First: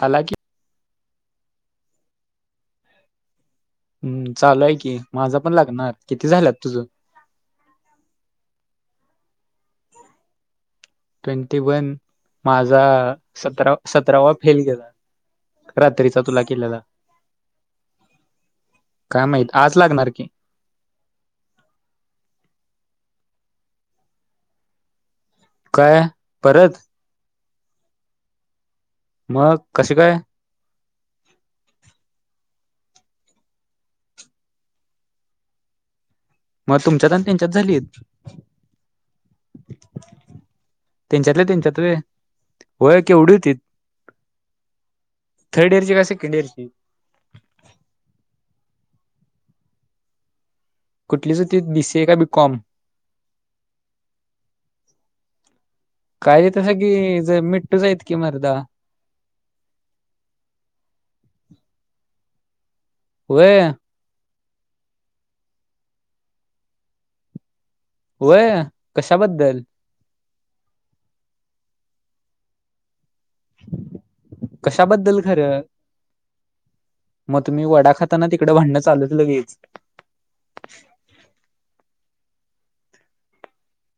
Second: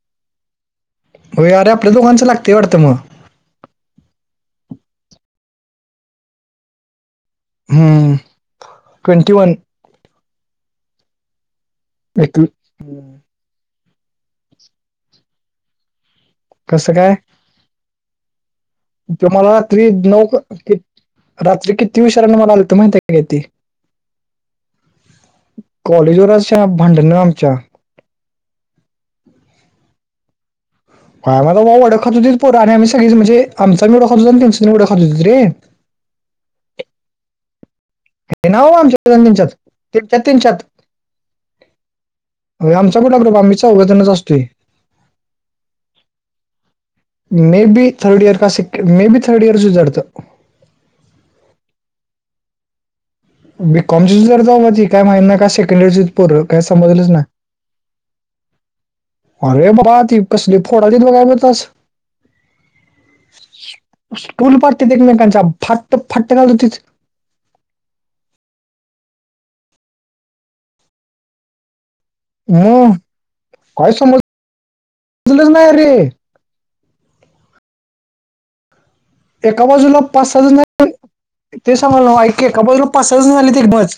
हाला की. वय अरे आपल्या दोकाचं लागते वाटतं मग. हम्म चालू आहे की माझा पण लागणार किती झालात तुझं? Twenty one. ट्वेंटी वन [unintelligible] माझा सतरा सतरावा फेल गेला रात्रीचा तुला केलेला. कसं काय तुम्हाला माहित आज रात्री लागणार नऊ की कि रात्री किती उशीराने मला आलत माहिती आहे का ते. काय कॉलेज वर आज श्याण्या परत भाडंन आमच्या. मग कसे काय? काय माहीत वडाखात होतीत पोर आणि आम्ही सगळीच म्हणजे आमचं आम्हीं वडा खात होतो आणि त्यांच त्यांनी वडा खात होतीत रे मग तुमच्यात आणि त्यांच्यात झाली आहेत. हे ना आमच्या आणि त्यांच्यात [unintelligible] त्यांच्यातले त्याच्यातरे. आमच्या कुणा [unintelligible] थर्ड इयर असते, [unintelligible] मे बी थर्ड इयर का स मे बी थर्ड इयर कुठली दिसे बी सी ए का बी कॉम. बीकॉमची जर जाऊ मा ती काय का सेकंड इयरचीच पोर आहे काय समजलच नाही. तिथंच आहेत की मरदा. अरे बाबा ती कसली फोडा बघा गेल्तास. होय स्कूल पडते ते म का फाट्ट -फाट्ट घाल [unintelligible] होय कशाबद्दल? म काय समज कशाबद्दल खरं, म तुम्ही वडा खाताना तिकडं भाडंन चालू एका बाजूला पाच- सहा जण ते सांगाल ना ऐक एका बाजूला पाच सहा झाली तरी बास.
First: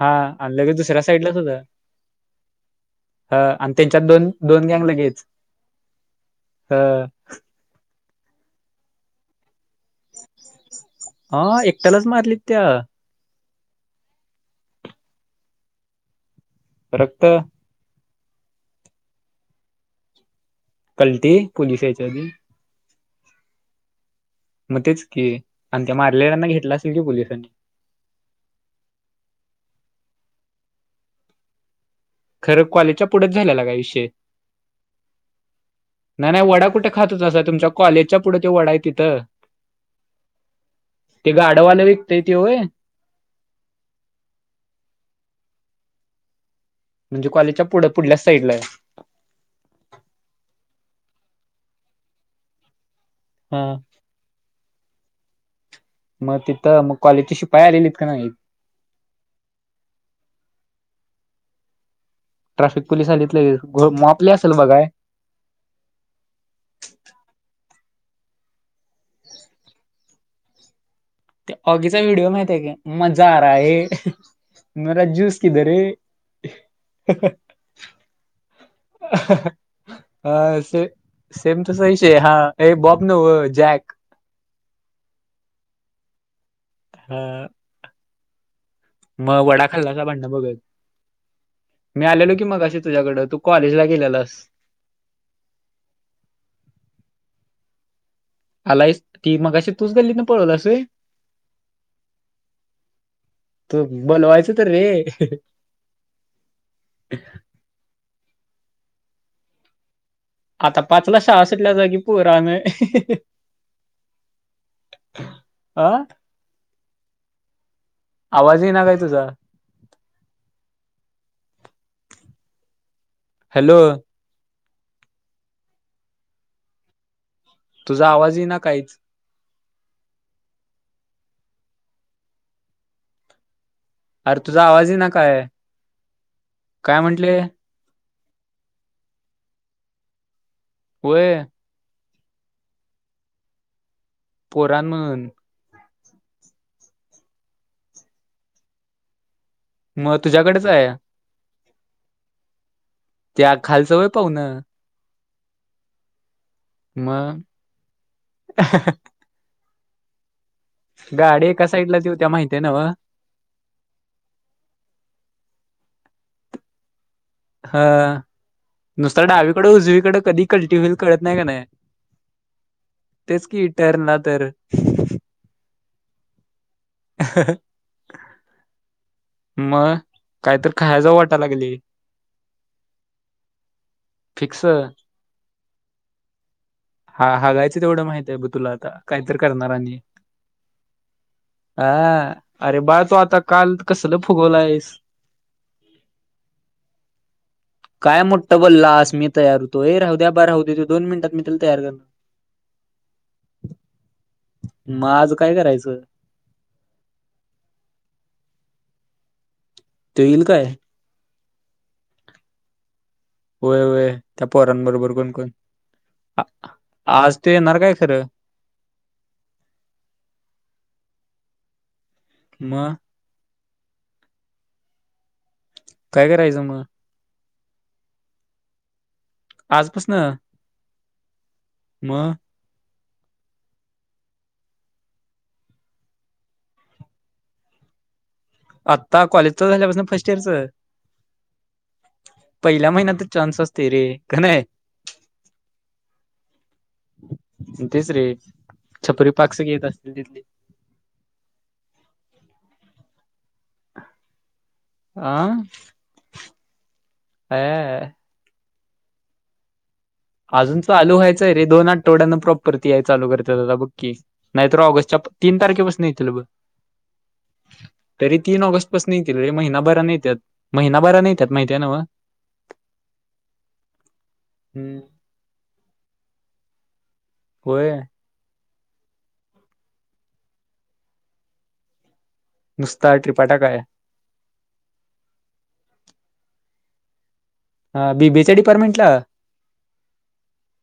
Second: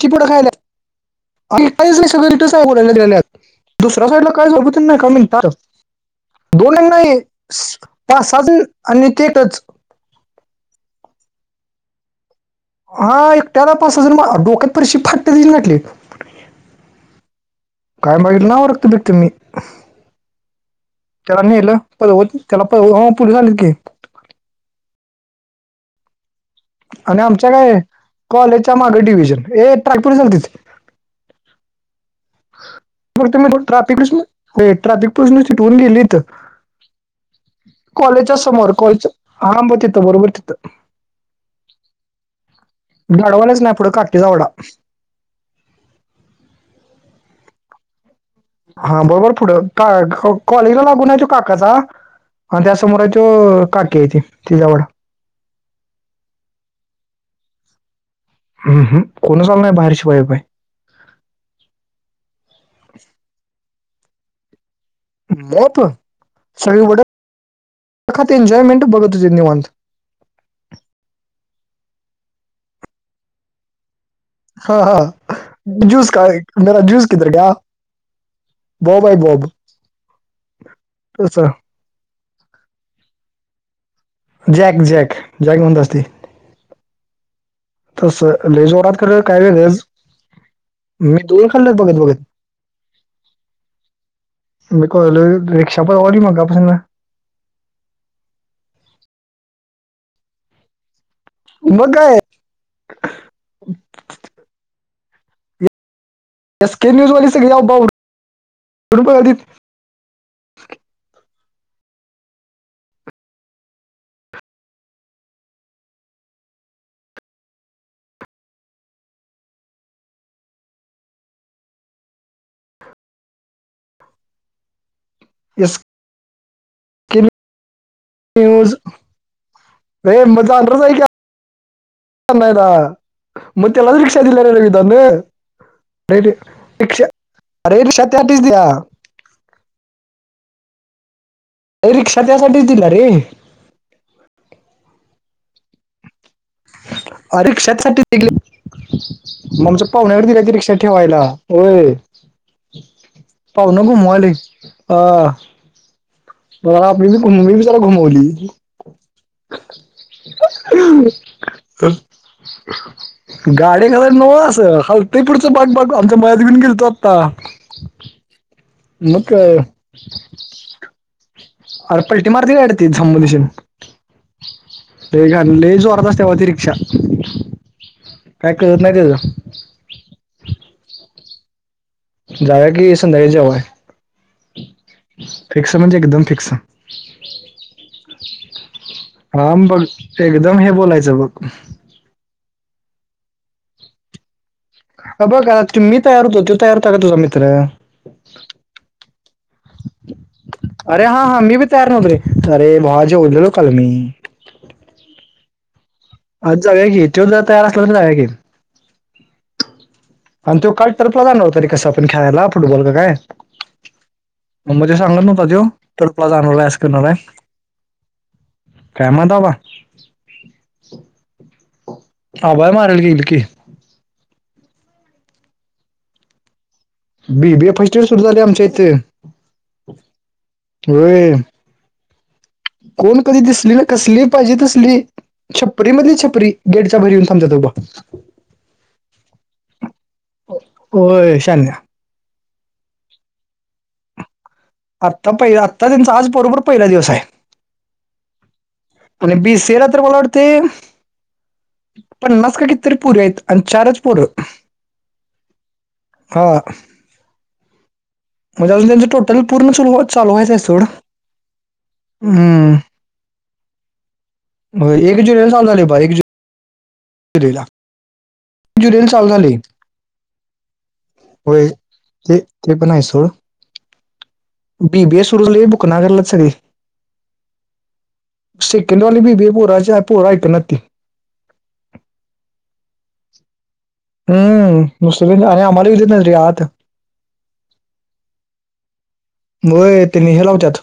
हा खायला आणि लगेच दुसऱ्या साईडलाच होता. आणि काहीच नाही सगळं रिथच [unintelligible] बोलालाल्यात हा आणि त्यांच्यात दुसऱ्या साईडला दोन काय दोन सोबत गँग नाही काय लगेच. म्हणतात. ह दोन नाही पाच-सहा आणि तेच. [inaudible] हा एकट्यालाच मारलीत त्या. हा एकट्याला पाच-सहा जण मा डोक्यात फरशी फाट्टेनी घातली. रक्त काय बघलं ना रक्तबीत्त मी, कलटी त्याला नेलं पोलीस यायच्या आधी. पळवत. त्याला प हा पुलीस आले की, मग तेच की, आणि त्या मारलेल्यांना घेत आणि आमच्या काय कॉलेजच्या मागे डिव्हजन हे ट्रॅगपूर चातिच. खरं कॉलेजच्या पुढेच मग ते मी झालेला काय विषय. ट्राफिकस हो ट्राफिक पोललीस न तिटवून गेली नाही इथं. नाही वडा कुठे खात होतासा तुमच्या कॉलेजच्या कॉलेज पुढे त्यो वडा समोर आहे कॉलेज तिथं. हा म तिथं बरोबर तिथं. ते गाड्यावाल विकतय ते होय. भडवालच नाही पुढं काटीचावडा. म्हणजे कॉलेजच्या पुढे पुढल्या साईडला आहे. हा बरोबर पुढं का कॉलेज लागून आहे तू काकाचा त्याच समोर आहे तो हा काकी आहे ती - ती जागा. मग तिथं मग कॉलेजचे शिपाई आलेलीत का नाही? उम्म हम्म कोणच आलं नाही शिपाई बिपाई. ट्रॅफिक पोलिस आलेतली मापले असेल बघाय. मोप सगळी वट एख एन्जॉयमेंट बघत असेल निवांत. ते ऑगीचा व्हिडिओ माहित आहे का, मजा आ रहा है. हा हा मेरा जूस किधर है ज्यूस का मेरा ज्यूस [inaudible] [inaudible] किधर गया बॉब आहे बॉब सेम- सेम तसं कसा विषय हा ये बाँब नको जॅक. जॅक - जॅक - जॅक म्हणत बसली. हा. तस लय जोरात. खरं मग वडा खाल्ला का भांडणं बघत. [unintelligible] दूर खाल्लं तुम मी आलेलो की मघाशी तुझ्याकडं, तू कॉलेजला गेलेलास. मला कळलं रिक्शा पाव राली मगा पसुनं. आलायस ती मघाशी तूच गल्लीत नं पळवला व्हय? म काय? तू बोलवायंच तर रे एस के न्यूजवाली सगळी जा बाऊध [unintelligible] आता पाचला शाळा सुटल्या जा की पोरं आनायं. आ, आवाज यीना काय तुझा? हॅलो, इ [unintelligible] तुझा आवाज यी ना काहीच. ए मजान रच [unintelligible] आहे का नाहीला म तेव्हा रिक्शा अरे तुझा दिलं आवाज तमरे येईना काय [unintelligible] पहिले काय रिक्शा म्हंटले अरे रिक्शा [unintelligible] द्या व्हय, अरे रिक्शा त्यासाठीच दिल्या रे पोरानं नुन अं रिक्शा त्या साठी घेतली मग आमचे पावणे त्या तुझ्याकडेच रिक्षात आहे ठेवायला. होय, त्या पाऊनं खालचं वय घुमवायली पाहुणं. अं म आपली मग घुमली त घुमावायली गाडी एका ह साईडला देऊ त्या माहिती आहे नव्ह. [inaudible] गाडी्या खालायला नव असं खालतय पुढचं बाग बाग आमच्या मळ्यात घेवुन गेलतो आता. हा नुसतं काय डावीकडुन-उजवीकडं कधी कलटी होईल कळत नाही का नाही. अरे पल्टी मारती ती गाडी झगं दिशी. तर ना तर ते घले लैय जोरात असतेव ती रिक्षा. काही कळतं नाही त्याच म काहीतर खाया जाऊ वाटाया लागली. जावुया की संध्याकाळी जेवण, फिक्स. फिक्स म्हणजे एकदम फिक्स. हा -हा जायचं तेवढं माहित ये बु तुला आता. काहीतर हा करणार बुल आणि. एकदम हे बोलायचं बघ हा अरे बाळ तू आता कालं कसलं फुगवला आहेस? अ बघ का त मी तयार होतो, तो तयार होता का तुझा मित्र? काय मोठं बोलंलास मी तयार होतो, ए राहू द्या ब राहू दे तो अरे दोन हा मिनिटात हा मी तुला बी तयार कर नव्हतो अरे बाळं जेवलेलो काल मी. म आज काय करायचं? आज जाऊया कि त्यो जर तयार असला तर जाऊया की. येईल अन् काय? त्यो काढत तर प प्रलाानड होतरी कसं खेळायला फुटबॉल काय? होय होय. त्या म म्हणजे पोरांबरोबर सांगत कोण नव्हता कोण? त्यो फुटबॉल जाणार आहे असं करणार आहे? आज ते येणार काय खरं काय माहित बा? हभय मग गल [inaudible] काय करायचं म? B B A first year सुरू झाले, आमच्या इथे आज पसनं, होय म कोण कधी दिसली ना कसली पायजे तसली छपरी मधली छपरी,, गेटच्या बाहीर येऊन थांबत्यात उभं. आता कॉलेजच झाल्यापासनं फर्स्ट इयरचं होय शान्या पहिल्या महिन्यातच चान्स असतय रे,, क नाही. आत्ता पहि आत्ता त्यांचा आज बरोबर पहिला दिवस हाय. तिसरी आणि बी सी ए ला तर मला तिथली वाटतय पन्नास का कितीतरी पोरी हाईत, आणि चारच पोरं आ अयायाया म्हजे अजुन त्यांचं टोटल [unintelligible] अजून सोड चालू व्हायचय रे, दोन आठवड्यान हम्म प्रॉपर ती याय चालू करतेत आता बघकी. नाहीतर होय, ऑगस्टच्या एक जुलैला तीन तारखेपासनं येतील बग. ते ला तरी तीन ऑगस्ट पासनं येतील रे महिनाभरान येत्यात, महिना भरान येत्यात होय माहिती आय नव्हं. ते ते पण हाय सोड. हम्म. बीबीए सुरू करलात सगे [unintelligible] होय. सेकंडवाली बीबीए भूरा च पूरा ऐकं नात ती नुसता ट्रिपटा काय हम्म, नुसतं बि आणि आम्हालाही वि देत ना रे आत. हा बीबीए च्या डिपार्टमेंटला. व्हय ते नी हे लावतत,,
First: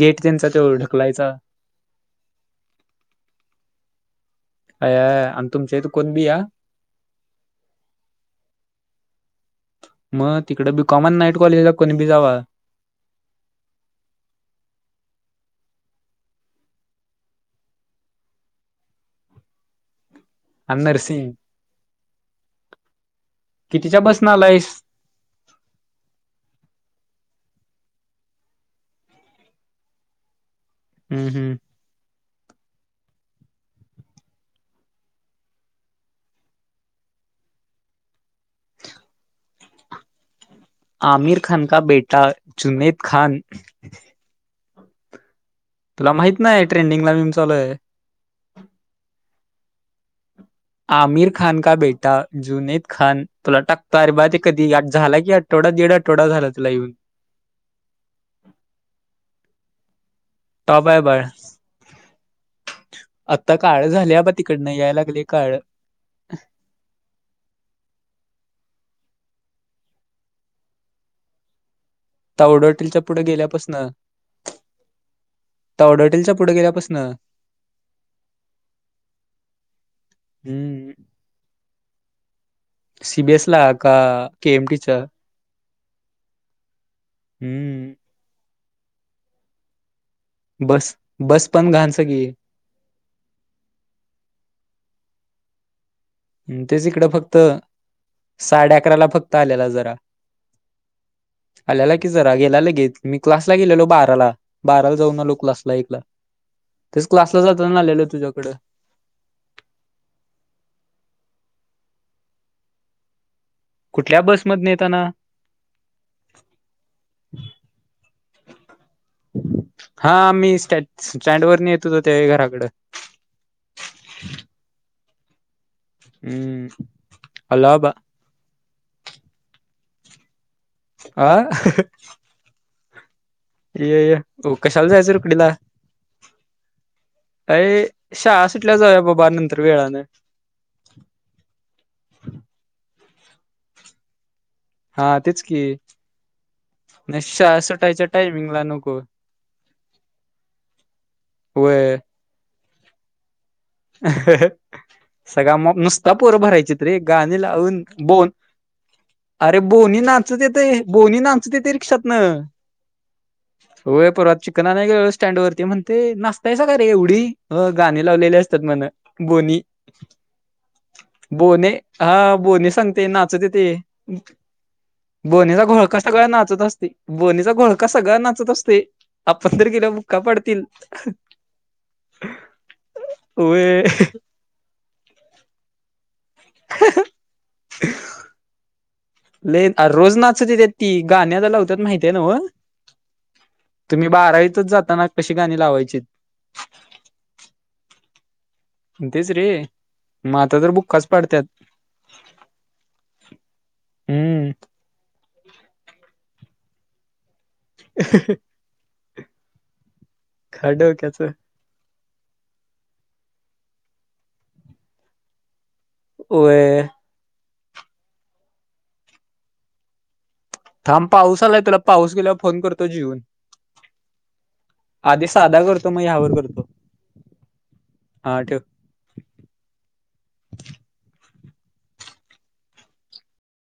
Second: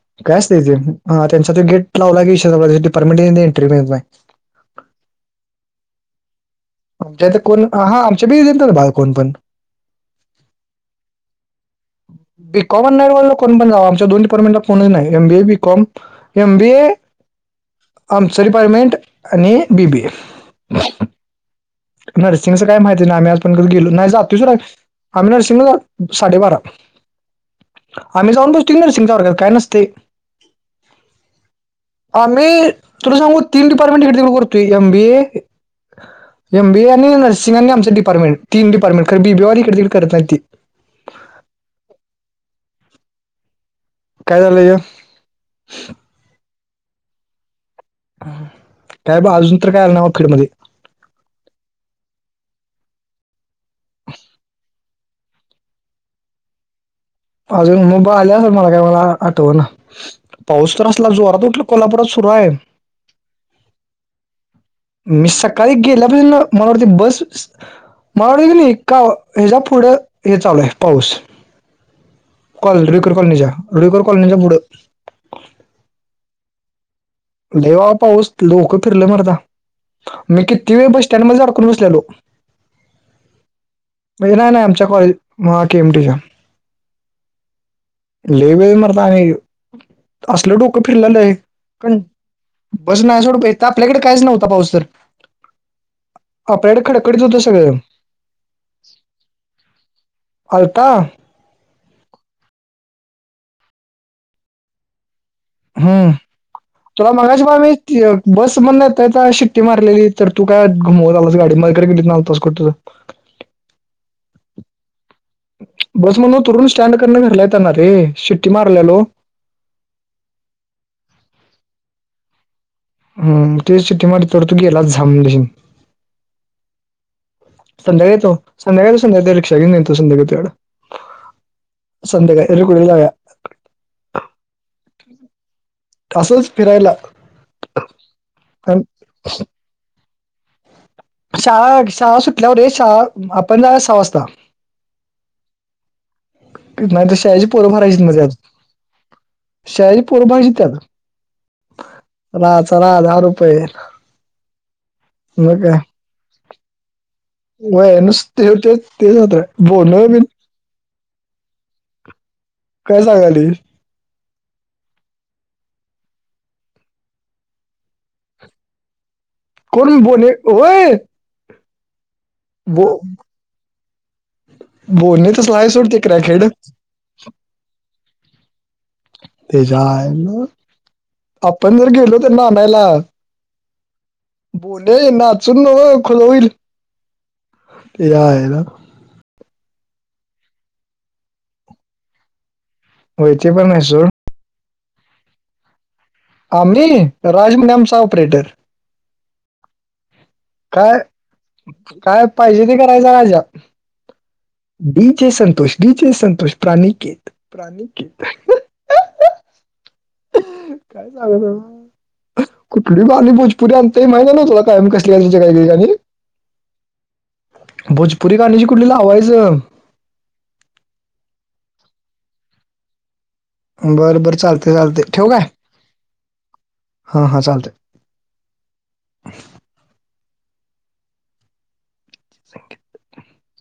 गेट काय त्यांचा तो असतथे ढकलायचा त्यांचा त गेट. लावलागे परमिट एंटरव्यू येत नाही [unintelligible] अ आणि तुमच्या इथं कोण बी या आमच्या इथं कोण,, हा हा आमच्या बि देत ना बा कोण पण. मग तिकडं बीकॉमन नाईट कॉलेजला कोणी बी जावा. कॉमन नाईटवाला कोण पण जावा,, आमच्या दोन डिपार्टमेंटला कोणही नाही,, M BA B com M BA आमचं डीपारमेंट,, आणि बी बी एफ अं. नसिंग नर्सिंगचं काय माहिती आहे नाही आम्ही आज पण कधी गेलो, नाही बसन जातोय त आलायस आम्ही नर्सिंगला साडेबारा. आम्ही जाऊन बसतय कि नरसिंगच्या वर्गात, काय नसतय. हम्म हम्म. आम्ही तुला सांगू तीन डिपार्टमेंट करतोय M B A M BA आणि नर्सिंग आणि आमच डिपार्टमेंट, तीन डिपार्टमेंट बी बी ए वाले इकडतिकड करत नाही ते. आमिर खान का बेटा जुनेद खान काय झालय हे तुला माहीत नाही ट्रेंडिंगला मीम चालूय. काय ब अजून तर काय आलं नावा फीडमध्ये आमिर खान का बेटा जुनैद खान, तुला टाकतो अरे बाळ ते कधी झाला की टोडा दिड आटोडा झाला तीला इवून. अजून मुबा आले मला काय मला आठव ना. पाऊस तर टॉप आहे असला बाळ जोरात उठला कोल्हापुरात सुरू हाय आत्ता काळं झाल्याब तिकडन यार मी सकाळी गेल्यापास मला वाटते बस मला वाटत क हेचा पुढं हे चालू आहे पाऊस तावड कॉल हॉटेलच्या रुकर पुढे कॉलनीच्या गेल्यापासन रुकर कॉलनीचा पुढ तावडेहॉटेल च्या पुढे गेल्यापासन लय बाबा पाऊस लोक फिरलं मरदा मी किती वेळ हम्म बस सटँडमध्येध्ये अडकून बसलेलो सीबीएस ला का मनाही नाही आमच्या केएमटीच्या कॉलेच्या केएमटीच्या हम्म लय वेळ मरता नाही असल डोकं बस फिरलेल लय बस पण घाण सगळी बस नाजवड आपल्याकडे काहीच नव्हता पाऊस तर आपल्याकडे तेच इकडं खडकडीत फक्त होतं सगळं साडे अकराला फक्त आलेला जरा आलता आल्याला की जरा गेला लगेच मी क्लासला गेलो बाराला बाराला जाऊन आलो क्लासला एकला हम्म तेच तुला क्लासला मगायशी बा मी जाताना आलेलो तुझ्याकडं बस म्हणिक मारलेली तर तू काय घुमव आलास गाडी मगरेली तसं कुठल्या बसमधन येताना बस म्हणून उतरुन स्टँड करण घरलायताना रे शिट्टी मारल्यालो हा मी स्ट स्टँड वरून येत होत त्या घराकडं हम तेच शिटी मारीस पर्यंत तू गेलास लगेच हम्म हॅलो आबा संध्याकाळी येतो संध्याकाळीेतो संध्या येतो रिकक्षा घेन येतो संध्या घेतो तुझाकड आ ह संध्याकाळी लेगुलार जाऊया ये कशाला जायचं रुकडीला असंच फिरायला अे शाळा सुटल्या अन जाऊया बाबा नंतर वेळान शाळा शाळा सुटल्यावर शाळा आपण जाऊ या सहा वाजता हा तेच की नाही तर शाळेची शाळा पोर भरायची सुटायच्या मग त्यात टायमिंगला नको शाळेची पोर पाहिजे त्यात वय चला चला दहा रुपये अ सगळा मग नुसता पोर भरायची रे गाणी लावून वय बोन नुसते होते तेच अरे होतं बोन बोनी बिन नाचूदेत ते बोवनी नाचू देते ते रिक्षात न ते काय सांगालेस होय परवात चिकन नाही गे स्टँड वरती म्हणते नाचताय सग का रे एवढी गाणी लावलेली असते ते म्हणा गोनी कोण बोने होय हा बोणे हा बोणे बो सांगते नाचतते बोने तसला बोनीचा आहे सोड ते घोळका सगळ क्रॅकेड नाचत असते बोनीचा घोळका सगळळा नाचत असते आपण तर त्याच्या गेलो तर बुक्का आईला पडतील आपण जर गेलो तर नानायला वय ये नाचून नको खुल होईल याच्या आईला लले रोज नाचू देणत्यात ती गाण्या लावतात माहिती आहे ना होय ते पण नाही तुम्ही सोड बारावीतच जाताना तुम्ही कशी गाणी लावायची आम्ही राजमडमचा ऑपरेटर तेच रे मग आता तर काय बुक्काच पाडत्यात. काय पाहिजे ते करायच राजा. हम्म D J Santosh, D J Santosh, Praniket Praniket काय सांग ना? कुठली गाणी भोजपुरी अंनताय माहिती न तुला काय मी कसली क काही गाणी. होय... भोजपुरी गाणी जी कुठली लावायच? थांब पाऊस आलाय तुला पाऊस गेल्यावर फोन करतो जेवून. बरं बर, चालतय चालतय ठेवू काय साधा करतो मग ह्यावर करतो हा हा चालतय. हा ठेव. संकेत.